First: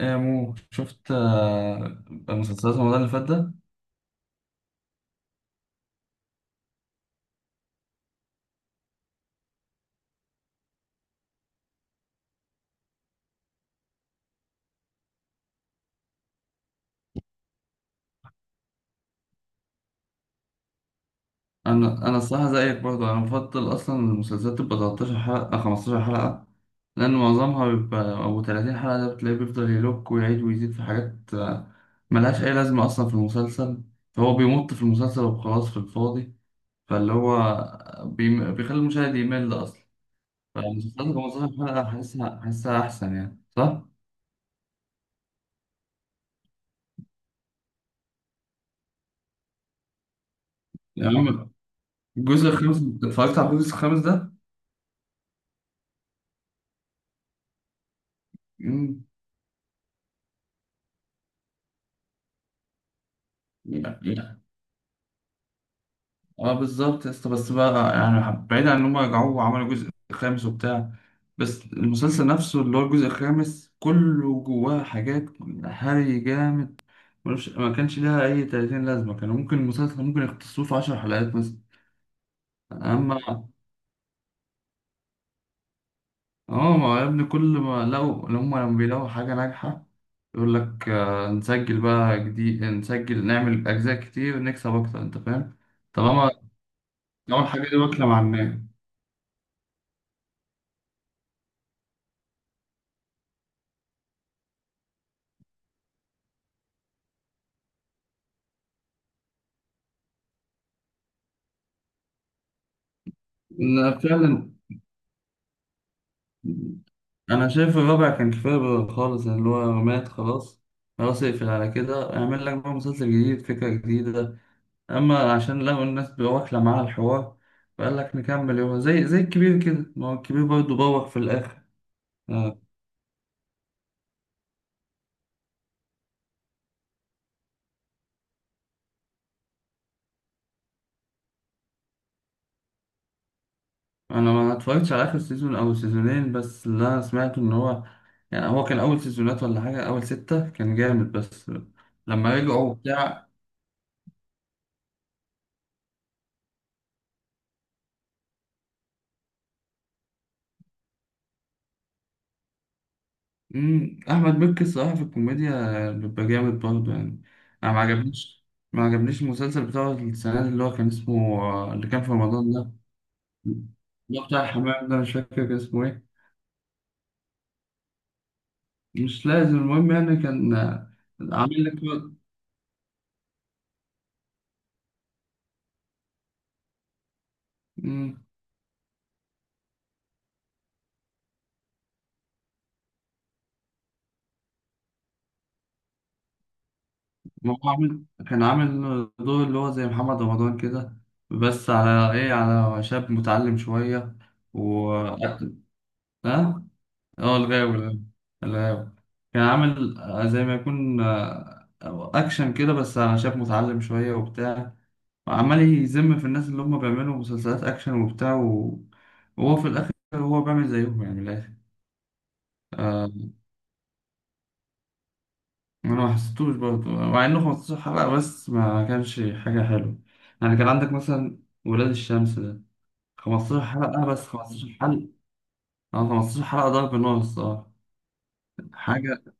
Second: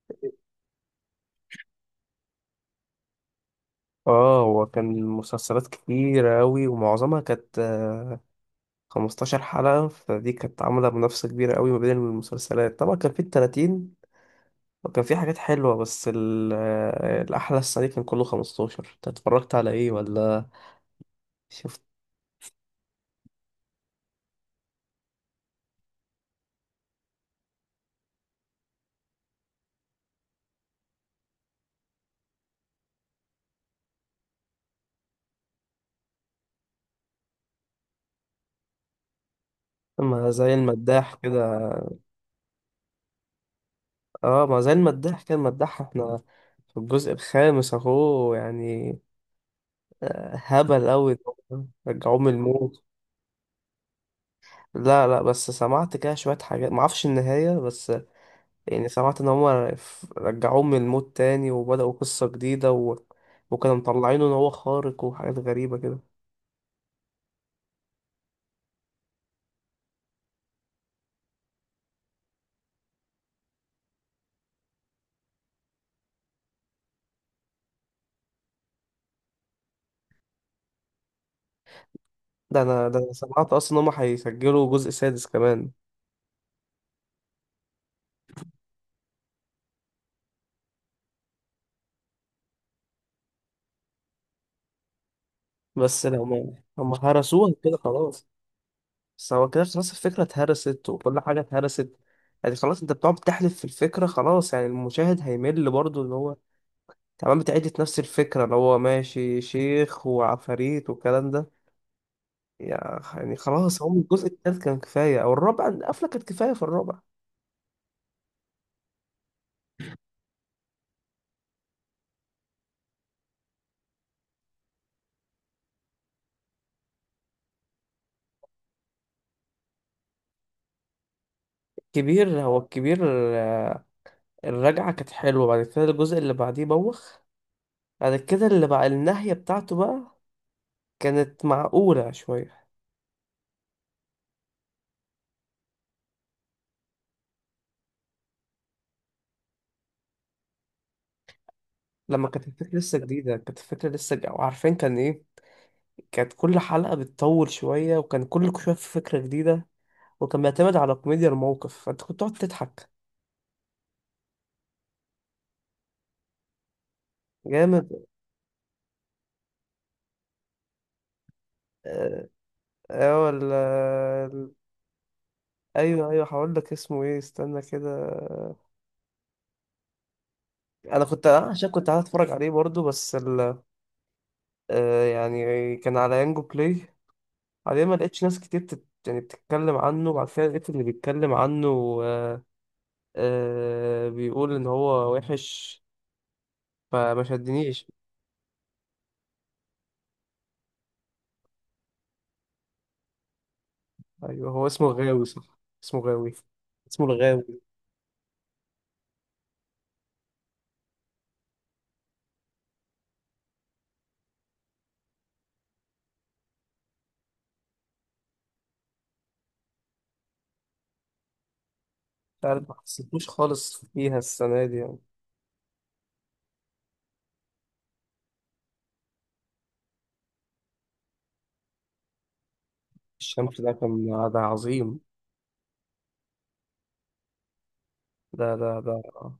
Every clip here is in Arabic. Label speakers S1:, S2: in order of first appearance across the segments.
S1: إيه يا مو شفت، مسلسلات رمضان اللي فات ده.
S2: اه، هو كان مسلسلات كتيرة أوي ومعظمها كانت 15 حلقة. فدي كانت عاملة منافسة كبيرة أوي ما بين المسلسلات. طبعا كان في التلاتين وكان في حاجات حلوة، بس الأحلى السنة دي كان كله 15. أنت اتفرجت على إيه ولا شفت؟
S1: انا الصراحه زيك برضه، انا بفضل اصلا المسلسلات تبقى 13 حلقه، 15 حلقه، لان معظمها بيبقى او 30 حلقه، ده بتلاقيه بيفضل يلوك ويعيد ويزيد في حاجات ملهاش اي لازمه اصلا في المسلسل. فهو بيمط في المسلسل وخلاص في الفاضي. فاللي هو بيخلي المشاهد يمل اصلا.
S2: ما زي المداح
S1: فالمسلسلات
S2: كده.
S1: 15 حلقه، حاسسها احسن يعني، صح؟
S2: اه، ما زي المداح، كان مداح احنا في الجزء الخامس اهو، يعني هبل
S1: يا
S2: قوي.
S1: عم
S2: رجعوه من
S1: الجزء الخامس،
S2: الموت.
S1: اتفرجت على الجزء الخامس ده؟
S2: لا، لا، بس سمعت كده شوية حاجات، معرفش النهاية بس. يعني سمعت ان هما رجعوه من الموت تاني وبدأوا قصة جديدة وكانوا مطلعينه ان
S1: مم.
S2: هو خارق وحاجات غريبة كده.
S1: اه بالظبط يا اسطى، بس بقى يعني بعيد عن ان هم رجعوه وعملوا جزء خامس وبتاع، بس المسلسل نفسه اللي هو الجزء الخامس كله جواه حاجات هري جامد، ملوش، ما كانش لها اي 30 لازمه، كان ممكن المسلسل ممكن يختصروه في 10 حلقات مثلا.
S2: ده انا
S1: اما
S2: سمعت اصلا ان هما هيسجلوا جزء سادس كمان.
S1: اه، ما هو يا ابني كل ما لقوا اللي هم، لما بيلاقوا حاجه ناجحه يقول لك نسجل بقى جديد، نسجل نعمل اجزاء كتير نكسب اكتر، انت فاهم.
S2: بس لو
S1: طالما
S2: ما هم
S1: طالما
S2: هرسوها
S1: الحاجه
S2: كده
S1: دي واكله مع
S2: خلاص.
S1: الناس.
S2: بس هو كده خلاص، الفكرة اتهرست وكل حاجة اتهرست. يعني خلاص، انت بتقعد تحلف في الفكرة. خلاص، يعني المشاهد هيمل برضه ان هو تمام بتعيد نفس الفكرة اللي هو ماشي شيخ وعفاريت والكلام ده. يعني خلاص، هو
S1: لا،
S2: الجزء
S1: فعلا
S2: التالت كان كفاية، أو الرابع القفلة كانت كفاية في الرابع.
S1: انا شايف الرابع كان كفايه بقى خالص، يعني اللي هو مات خلاص، خلاص اقفل على كده، اعمل لك بقى مسلسل جديد فكره جديده. اما عشان لقوا الناس بقى واكله معاها الحوار، فقال لك نكمل، يوم زي الكبير كده، ما هو الكبير برضه بوق في الاخر.
S2: كبير، هو الكبير. آه، الرجعة كانت حلوة. بعد كده الجزء اللي بعديه بوخ. بعد كده اللي بقى النهاية بتاعته بقى كانت معقولة شوية.
S1: انا ما اتفرجتش على اخر سيزون او سيزونين، بس اللي انا سمعته ان هو يعني هو كان اول سيزونات ولا حاجه، اول سته كان جامد، بس
S2: لما
S1: لما
S2: كانت
S1: رجعوا
S2: الفكرة لسه
S1: بتاع.
S2: جديدة، كانت الفكرة لسه ج- وعارفين كان إيه. كانت كل حلقة بتطول شوية، وكان كل شوية في فكرة جديدة، وكان بيعتمد على كوميديا الموقف، فأنت كنت تقعد تضحك.
S1: مم. أحمد مكي الصراحة في الكوميديا بيبقى جامد برضه يعني. أنا ما
S2: جامد.
S1: عجبنيش، ما عجبنيش المسلسل بتاع السنة دي اللي هو كان اسمه اللي كان في
S2: اه.
S1: رمضان ده،
S2: آه،
S1: اللي هو بتاع
S2: ولا-
S1: الحمام ده، مش فاكر كان اسمه إيه.
S2: ايوه، ايوه، هقول لك اسمه ايه، استنى كده.
S1: مش لازم، المهم يعني كان
S2: انا كنت
S1: عامل
S2: عشان
S1: لك.
S2: كنت قاعد اتفرج عليه برضو، بس يعني كان على يانجو بلاي. عليه ما لقيتش
S1: مم.
S2: ناس كتير يعني بتتكلم عنه، وبعد كده لقيت اللي بيتكلم عنه. آه بيقول ان هو وحش، فما
S1: ما هو
S2: شدنيش.
S1: عامل، كان عامل دور اللي هو زي محمد رمضان كده، بس على إيه، على شاب متعلم شوية،
S2: ايوه، هو اسمه
S1: و
S2: غاوي صح. اسمه غاوي،
S1: ها؟
S2: اسمه
S1: اه
S2: الغاوي.
S1: الغاوي ده. الغاوي كان عامل زي ما يكون اكشن كده، بس على شاب متعلم شويه وبتاع، وعمال يذم في الناس اللي هم بيعملوا مسلسلات اكشن وبتاع وهو في الاخر هو بيعمل زيهم، يعني من الاخر.
S2: مش عارف، ما
S1: آه،
S2: حسيتوش خالص فيها السنة دي يعني.
S1: انا ما حسيتوش برضه، مع انه 15 حلقه بس ما كانش حاجه حلوه. يعني كان عندك مثلا ولاد الشمس ده،
S2: الشمس
S1: 15
S2: ده كان،
S1: حلقه بس،
S2: ده
S1: 15
S2: عظيم.
S1: حلقه. اه 15 حلقه ضرب نار الصراحه.
S2: ده
S1: حاجه،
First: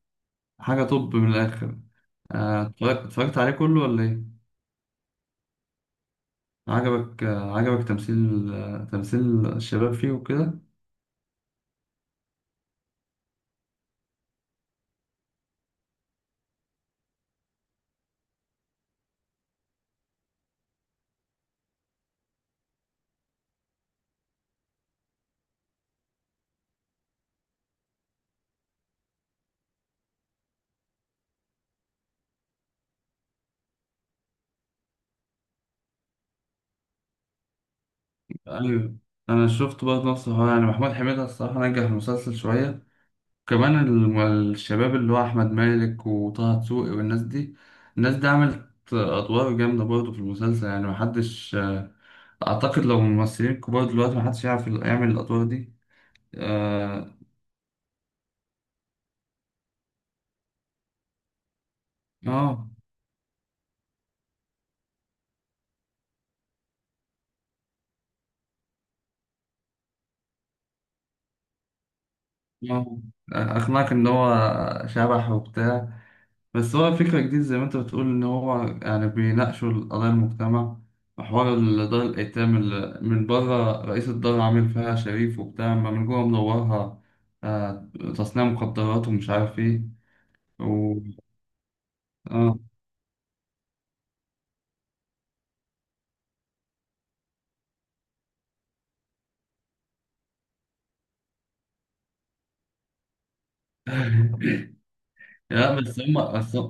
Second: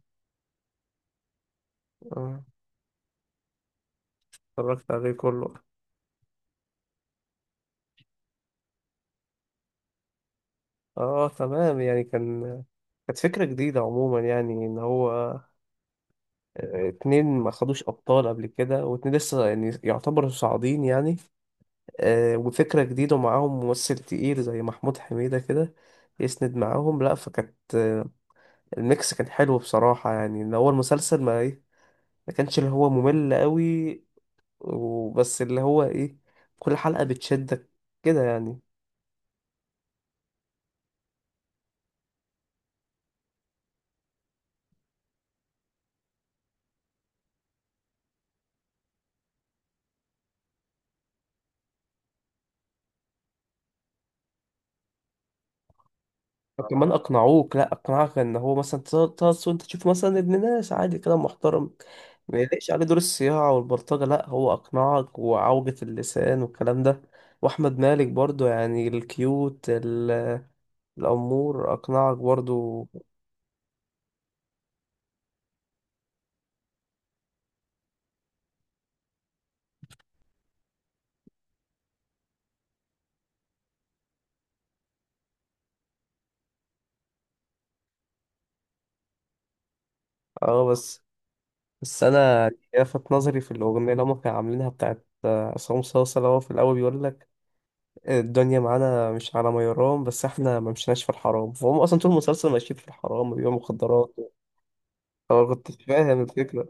S1: حاجة طب من الآخر.
S2: آه،
S1: اتفرجت عليه كله ولا إيه؟
S2: اتفرجت عليه كله.
S1: عجبك، عجبك تمثيل، تمثيل الشباب فيه وكده؟
S2: اه، تمام يعني. كانت فكرة جديدة عموما، يعني ان هو اتنين ما خدوش أبطال قبل كده، واتنين لسه يعني يعتبروا صاعدين يعني. وفكرة جديدة ومعاهم ممثل تقيل زي محمود حميدة كده يسند معاهم. لا، فكانت الميكس كان حلو بصراحة. يعني إن هو المسلسل ما كانش اللي هو ممل قوي. وبس اللي هو إيه، كل حلقة بتشدك كده يعني.
S1: أيوة، أنا شفت برضه نفس الحوار، يعني محمود حميدة الصراحة نجح المسلسل شوية كمان. الشباب اللي هو أحمد مالك وطه دسوقي والناس دي، الناس دي عملت أدوار جامدة برضه في المسلسل، يعني محدش أعتقد لو ممثلين كبار دلوقتي، محدش يعرف يعمل الأدوار دي.
S2: كمان
S1: آه،
S2: اقنعوك، لا، اقنعك ان هو مثلا تقص، وانت تشوف مثلا ابن ناس عادي كده محترم ما
S1: آه،
S2: يليقش عليه دور الصياعه والبلطجه. لا، هو اقنعك، وعوجة اللسان والكلام ده. واحمد مالك برضو يعني، الكيوت الامور اقنعك برضو.
S1: آه. أقنعك إن هو شبح وبتاع، بس هو فكرة جديدة زي ما انت بتقول، ان هو يعني بيناقشوا القضايا المجتمع، وحوار دار الايتام، اللي من بره رئيس الدار عامل فيها شريف وبتاع، اما من جوه منورها آه، تصنيع مخدرات ومش عارف ايه
S2: اه،
S1: و...
S2: بس انا
S1: اه.
S2: لفت نظري في الاغنيه اللي هم كانوا عاملينها بتاعت عصام صاصا، اللي هو في الاول بيقول لك الدنيا معانا مش على ما يرام، بس احنا ما مشيناش في الحرام. فهم اصلا طول المسلسل ماشيين في الحرام، بيبيعوا مخدرات. هو كنت
S1: لا بس
S2: فاهم
S1: هم، بس
S2: الفكرة.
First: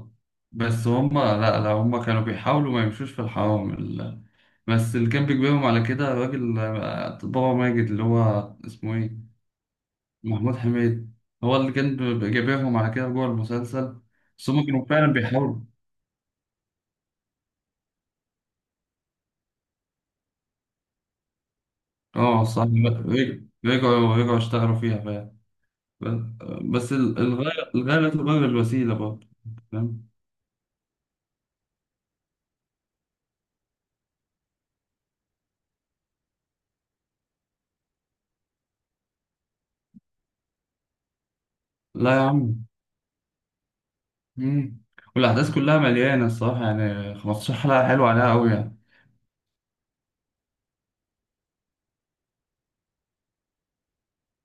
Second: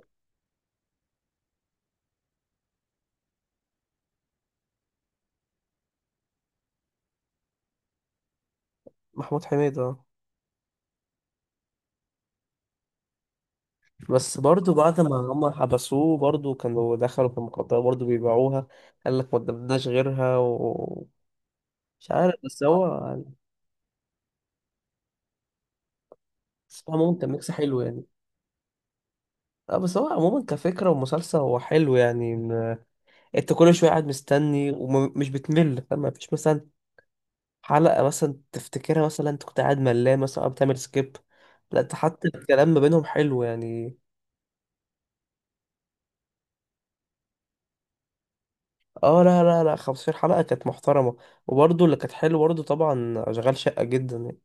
S1: بس هم لا، لا، هم كانوا بيحاولوا ما يمشوش في الحرام بس اللي كان بيجبرهم على كده الراجل بابا ماجد، اللي هو اسمه ايه،
S2: محمود حميد، اه.
S1: محمود حميد. هو اللي كان جايبهم على كده جوه المسلسل.
S2: بس
S1: بس هم
S2: برضو
S1: كانوا
S2: بعد
S1: فعلا
S2: ما هم
S1: بيحاولوا.
S2: حبسوه برضو، كانوا دخلوا في المخدرات برضو بيبيعوها. قال لك ما قدمناش غيرها، ومش عارف،
S1: اه
S2: بس
S1: صح،
S2: هو.
S1: رجعوا اشتغلوا فيها فعلا.
S2: بس هو عموما كان ميكس
S1: الغاية
S2: حلو
S1: الغاية
S2: يعني.
S1: لا تبرر الوسيلة برضه.
S2: اه، بس
S1: فاهم.
S2: هو عموما كفكرة ومسلسل، هو حلو يعني. انت كل شوية قاعد مستني ومش بتمل، فاهم؟ مفيش مثلا حلقة مثلا تفتكرها مثلا انت كنت قاعد ملان مثلا، أو بتعمل سكيب. لا، انت
S1: لا يا
S2: حتى
S1: عم.
S2: الكلام ما بينهم حلو يعني.
S1: مم. والأحداث كلها مليانة الصراحة، يعني 15 حلقة حلوة عليها أوي يعني.
S2: اه، لا، لا، لا، 15 حلقة كانت محترمة. وبرضه اللي كانت حلوة برضه طبعا أشغال شقة جدا يعني.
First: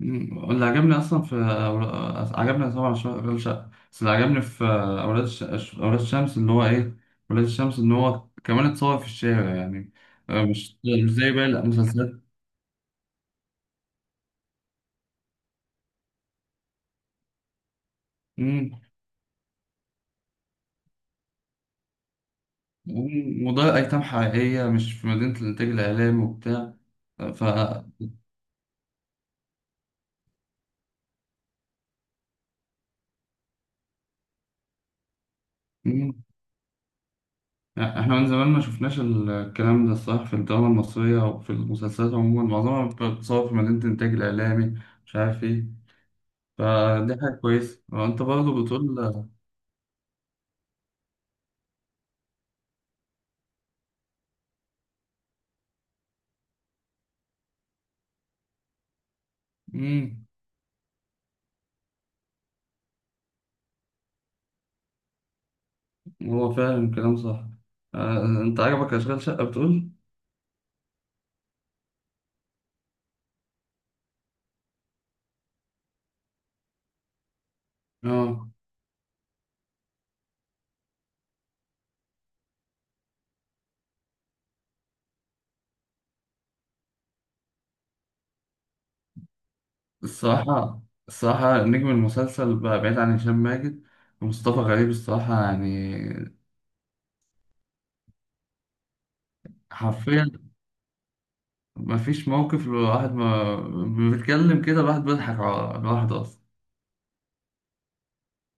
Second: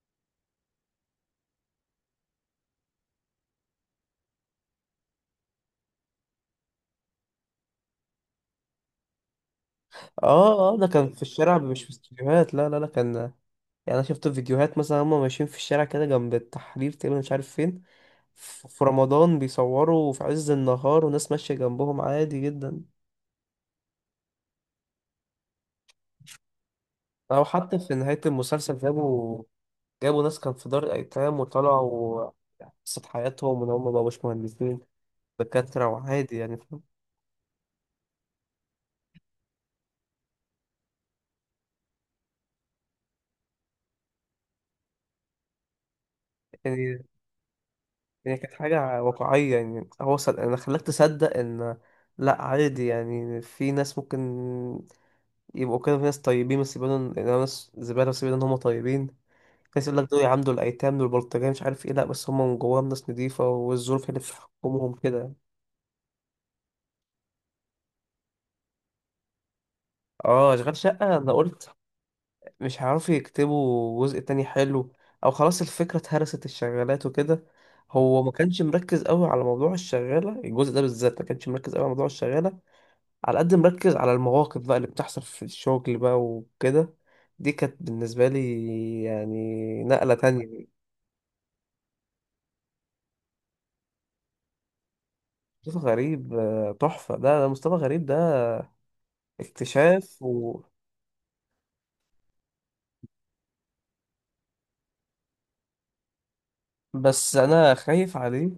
S1: مم. اللي عجبني اصلا في عجبني طبعا أولاد شقة، بس اللي عجبني في اولاد الشمس ان هو ايه، اولاد الشمس ان هو كمان اتصور في الشارع يعني،
S2: اه، اه،
S1: مش
S2: ده كان في
S1: زي باقي
S2: الشارع مش في
S1: المسلسلات.
S2: استوديوهات. لا، لا، لا، كان. يعني أنا شفت فيديوهات مثلا هما ماشيين في الشارع كده جنب التحرير تقريبا، مش عارف فين.
S1: مم.
S2: في رمضان بيصوروا في عز النهار وناس ماشية جنبهم عادي جدا.
S1: مم. وده ايتام حقيقية، مش في مدينة الانتاج الاعلامي وبتاع. آه،
S2: أو
S1: ف
S2: حتى في نهاية المسلسل جابوا ناس كان في دار الأيتام، وطلعوا يعني قصة حياتهم، وإن هما مبقوش مهندسين دكاترة
S1: مم.
S2: وعادي يعني، فاهم؟
S1: احنا من زمان ما شفناش الكلام ده الصراحة في الدراما المصرية، وفي المسلسلات عموما معظمها بتتصور في مدينة الانتاج الاعلامي، مش عارف ايه.
S2: يعني
S1: فدي حاجة كويسة، وأنت
S2: يعني كانت
S1: برضه بتقول.
S2: حاجة واقعية. يعني هو أنا خلاك تصدق إن، لأ، عادي يعني. في ناس ممكن يبقوا كده. في ناس طيبين بس يبانوا إن ناس زبالة، بس يبانوا إن هما طيبين. في ناس يقول لك دول
S1: امم،
S2: يعاملوا الأيتام، دول بلطجية، مش عارف إيه. لأ، بس هما من جواهم ناس نضيفة، والظروف هي اللي بتحكمهم كده.
S1: هو فعلا كلام صح. انت عجبك اشغال شقة بتقول.
S2: اه، أشغال شقة. أنا قلت مش هيعرفوا يكتبوا جزء تاني حلو، أو خلاص الفكرة اتهرست، الشغالات وكده. هو ما
S1: اه
S2: كانش مركز قوي على موضوع الشغالة الجزء ده، بالذات ما كانش مركز قوي على موضوع الشغالة، على قد مركز على المواقف بقى اللي بتحصل في الشغل بقى وكده. دي كانت بالنسبة لي يعني نقلة تانية.
S1: الصراحة، الصراحة نجم المسلسل بقى، بعيد عن هشام ماجد، ومصطفى غريب الصراحة يعني.
S2: مصطفى غريب تحفة. ده ده مصطفى غريب ده اكتشاف
S1: حرفيا مفيش موقف، الواحد ما بيتكلم كده الواحد بيضحك على الواحد أصلا.
S2: بس أنا خايف عليه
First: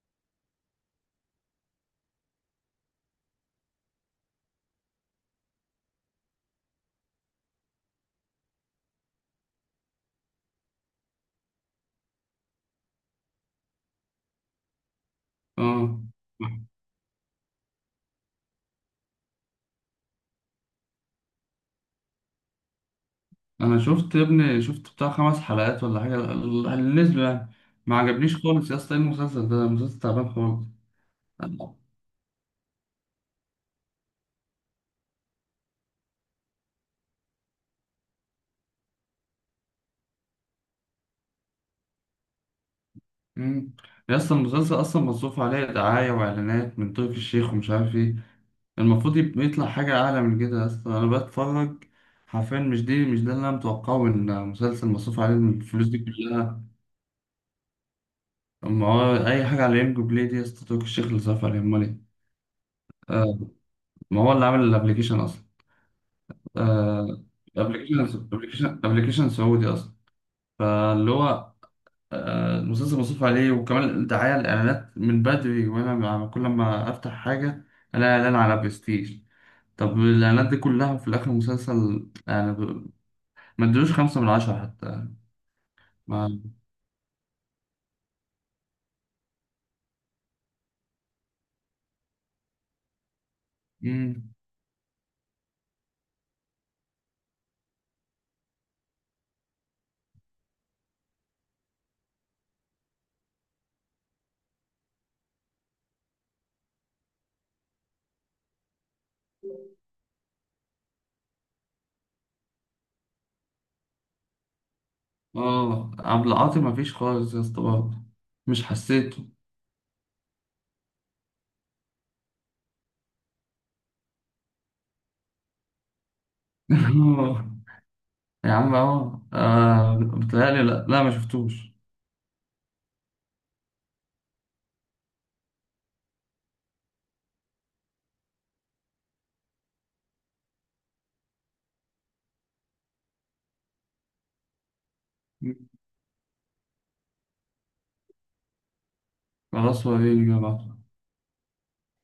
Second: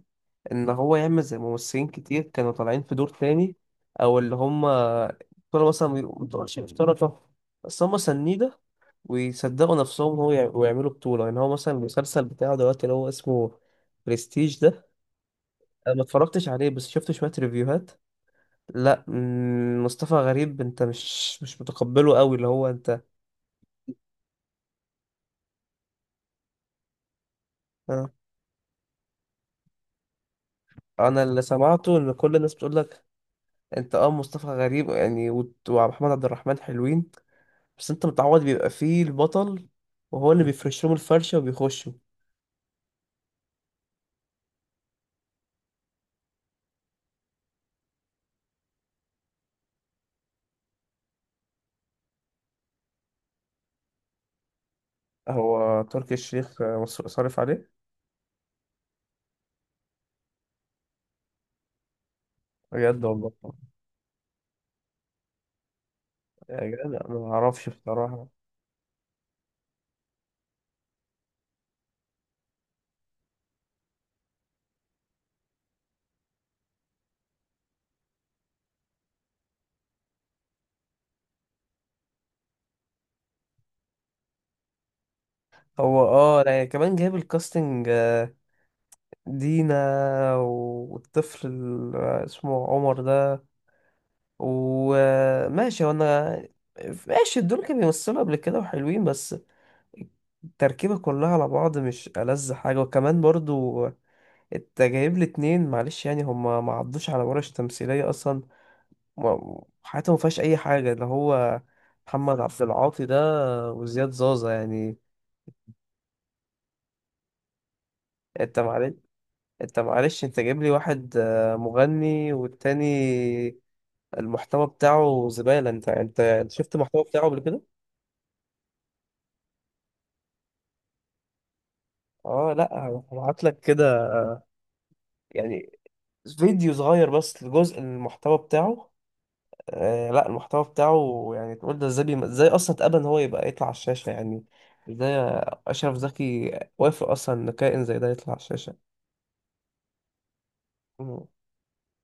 S2: إن هو يعمل زي ممثلين كتير كانوا طالعين في دور تاني، أو اللي هما كانوا مثلا مبتبقاش مشتركة بس هما سنيدة، ويصدقوا نفسهم هو ويعملوا بطولة. يعني هو مثلا المسلسل بتاعه دلوقتي اللي هو اسمه برستيج ده، انا
S1: اه
S2: ما اتفرجتش عليه بس شفت شوية ريفيوهات. لا، مصطفى غريب، انت مش متقبله قوي اللي هو انت.
S1: أنا شفت يا ابني، شفت بتاع خمس حلقات ولا حاجة اللي نزلوا يعني. ما
S2: آه.
S1: عجبنيش خالص يا اسطى، إيه المسلسل ده، المسلسل تعبان خالص.
S2: انا اللي سمعته ان كل الناس بتقول لك، انت اه، مصطفى غريب يعني ومحمد عبد الرحمن حلوين، بس انت متعود بيبقى فيه البطل، وهو اللي بيفرش لهم الفرشة وبيخشوا.
S1: مم. يا اصلا المسلسل اصلا مصروف عليه دعاية واعلانات من تركي الشيخ ومش عارف ايه، المفروض يطلع حاجة اعلى من كده اصلا. انا بتفرج حرفيا، مش دي، مش ده اللي انا متوقعه من مسلسل مصروف عليه
S2: هو
S1: الفلوس دي
S2: تركي الشيخ
S1: كلها.
S2: صارف عليه.
S1: ما هو اي حاجة على ام بلاي دي يا اسطى تركي الشيخ اللي صرف عليها، امال ايه.
S2: بجد، والله.
S1: آه، ما هو اللي عامل الابلكيشن اصلا.
S2: يا جدع أنا
S1: آه،
S2: ما اعرفش
S1: ابلكيشن
S2: بصراحة.
S1: ابلكيشن ابلكيشن سعودي اصلا. فاللي هو المسلسل مصروف عليه، وكمان الدعاية الإعلانات من بدري، وأنا كل ما أفتح حاجة ألاقي إعلان على برستيج. طب الإعلانات دي كلها وفي الآخر مسلسل يعني ما ادلوش 5 من 10 حتى.
S2: هو
S1: ما
S2: اه، لا يعني، كمان جايب الكاستنج دينا، والطفل اسمه عمر ده،
S1: مم.
S2: وماشي. وانا ماشي، دول كانوا بيمثلوا قبل كده وحلوين، بس التركيبة كلها على بعض مش ألذ حاجة. وكمان برضو انت جايب لي اتنين، معلش يعني هما ما عدوش على ورش تمثيلية أصلا، حياتهم ما فيهاش أي حاجة. اللي هو محمد عبد العاطي ده وزياد زازا يعني.
S1: آه عبد العاطي ما فيش خالص يا اسطى برضه،
S2: انت
S1: مش
S2: معلش
S1: حسيته.
S2: انت معلش انت جايب لي واحد مغني، والتاني المحتوى بتاعه زبالة. انت شفت المحتوى بتاعه قبل
S1: آه،
S2: كده؟
S1: يا عم آه آه، بتهيألي لأ، لا ما شفتوش.
S2: اه، لا. هبعت لك كده يعني فيديو صغير بس لجزء المحتوى بتاعه. آه، لا، المحتوى بتاعه يعني تقول ده ازاي ازاي اصلا اتقبل ان هو يبقى يطلع على الشاشة؟ يعني ازاي اشرف زكي وافق اصلا ان كائن زي ده يطلع على الشاشة؟
S1: خلاص وريني بقى.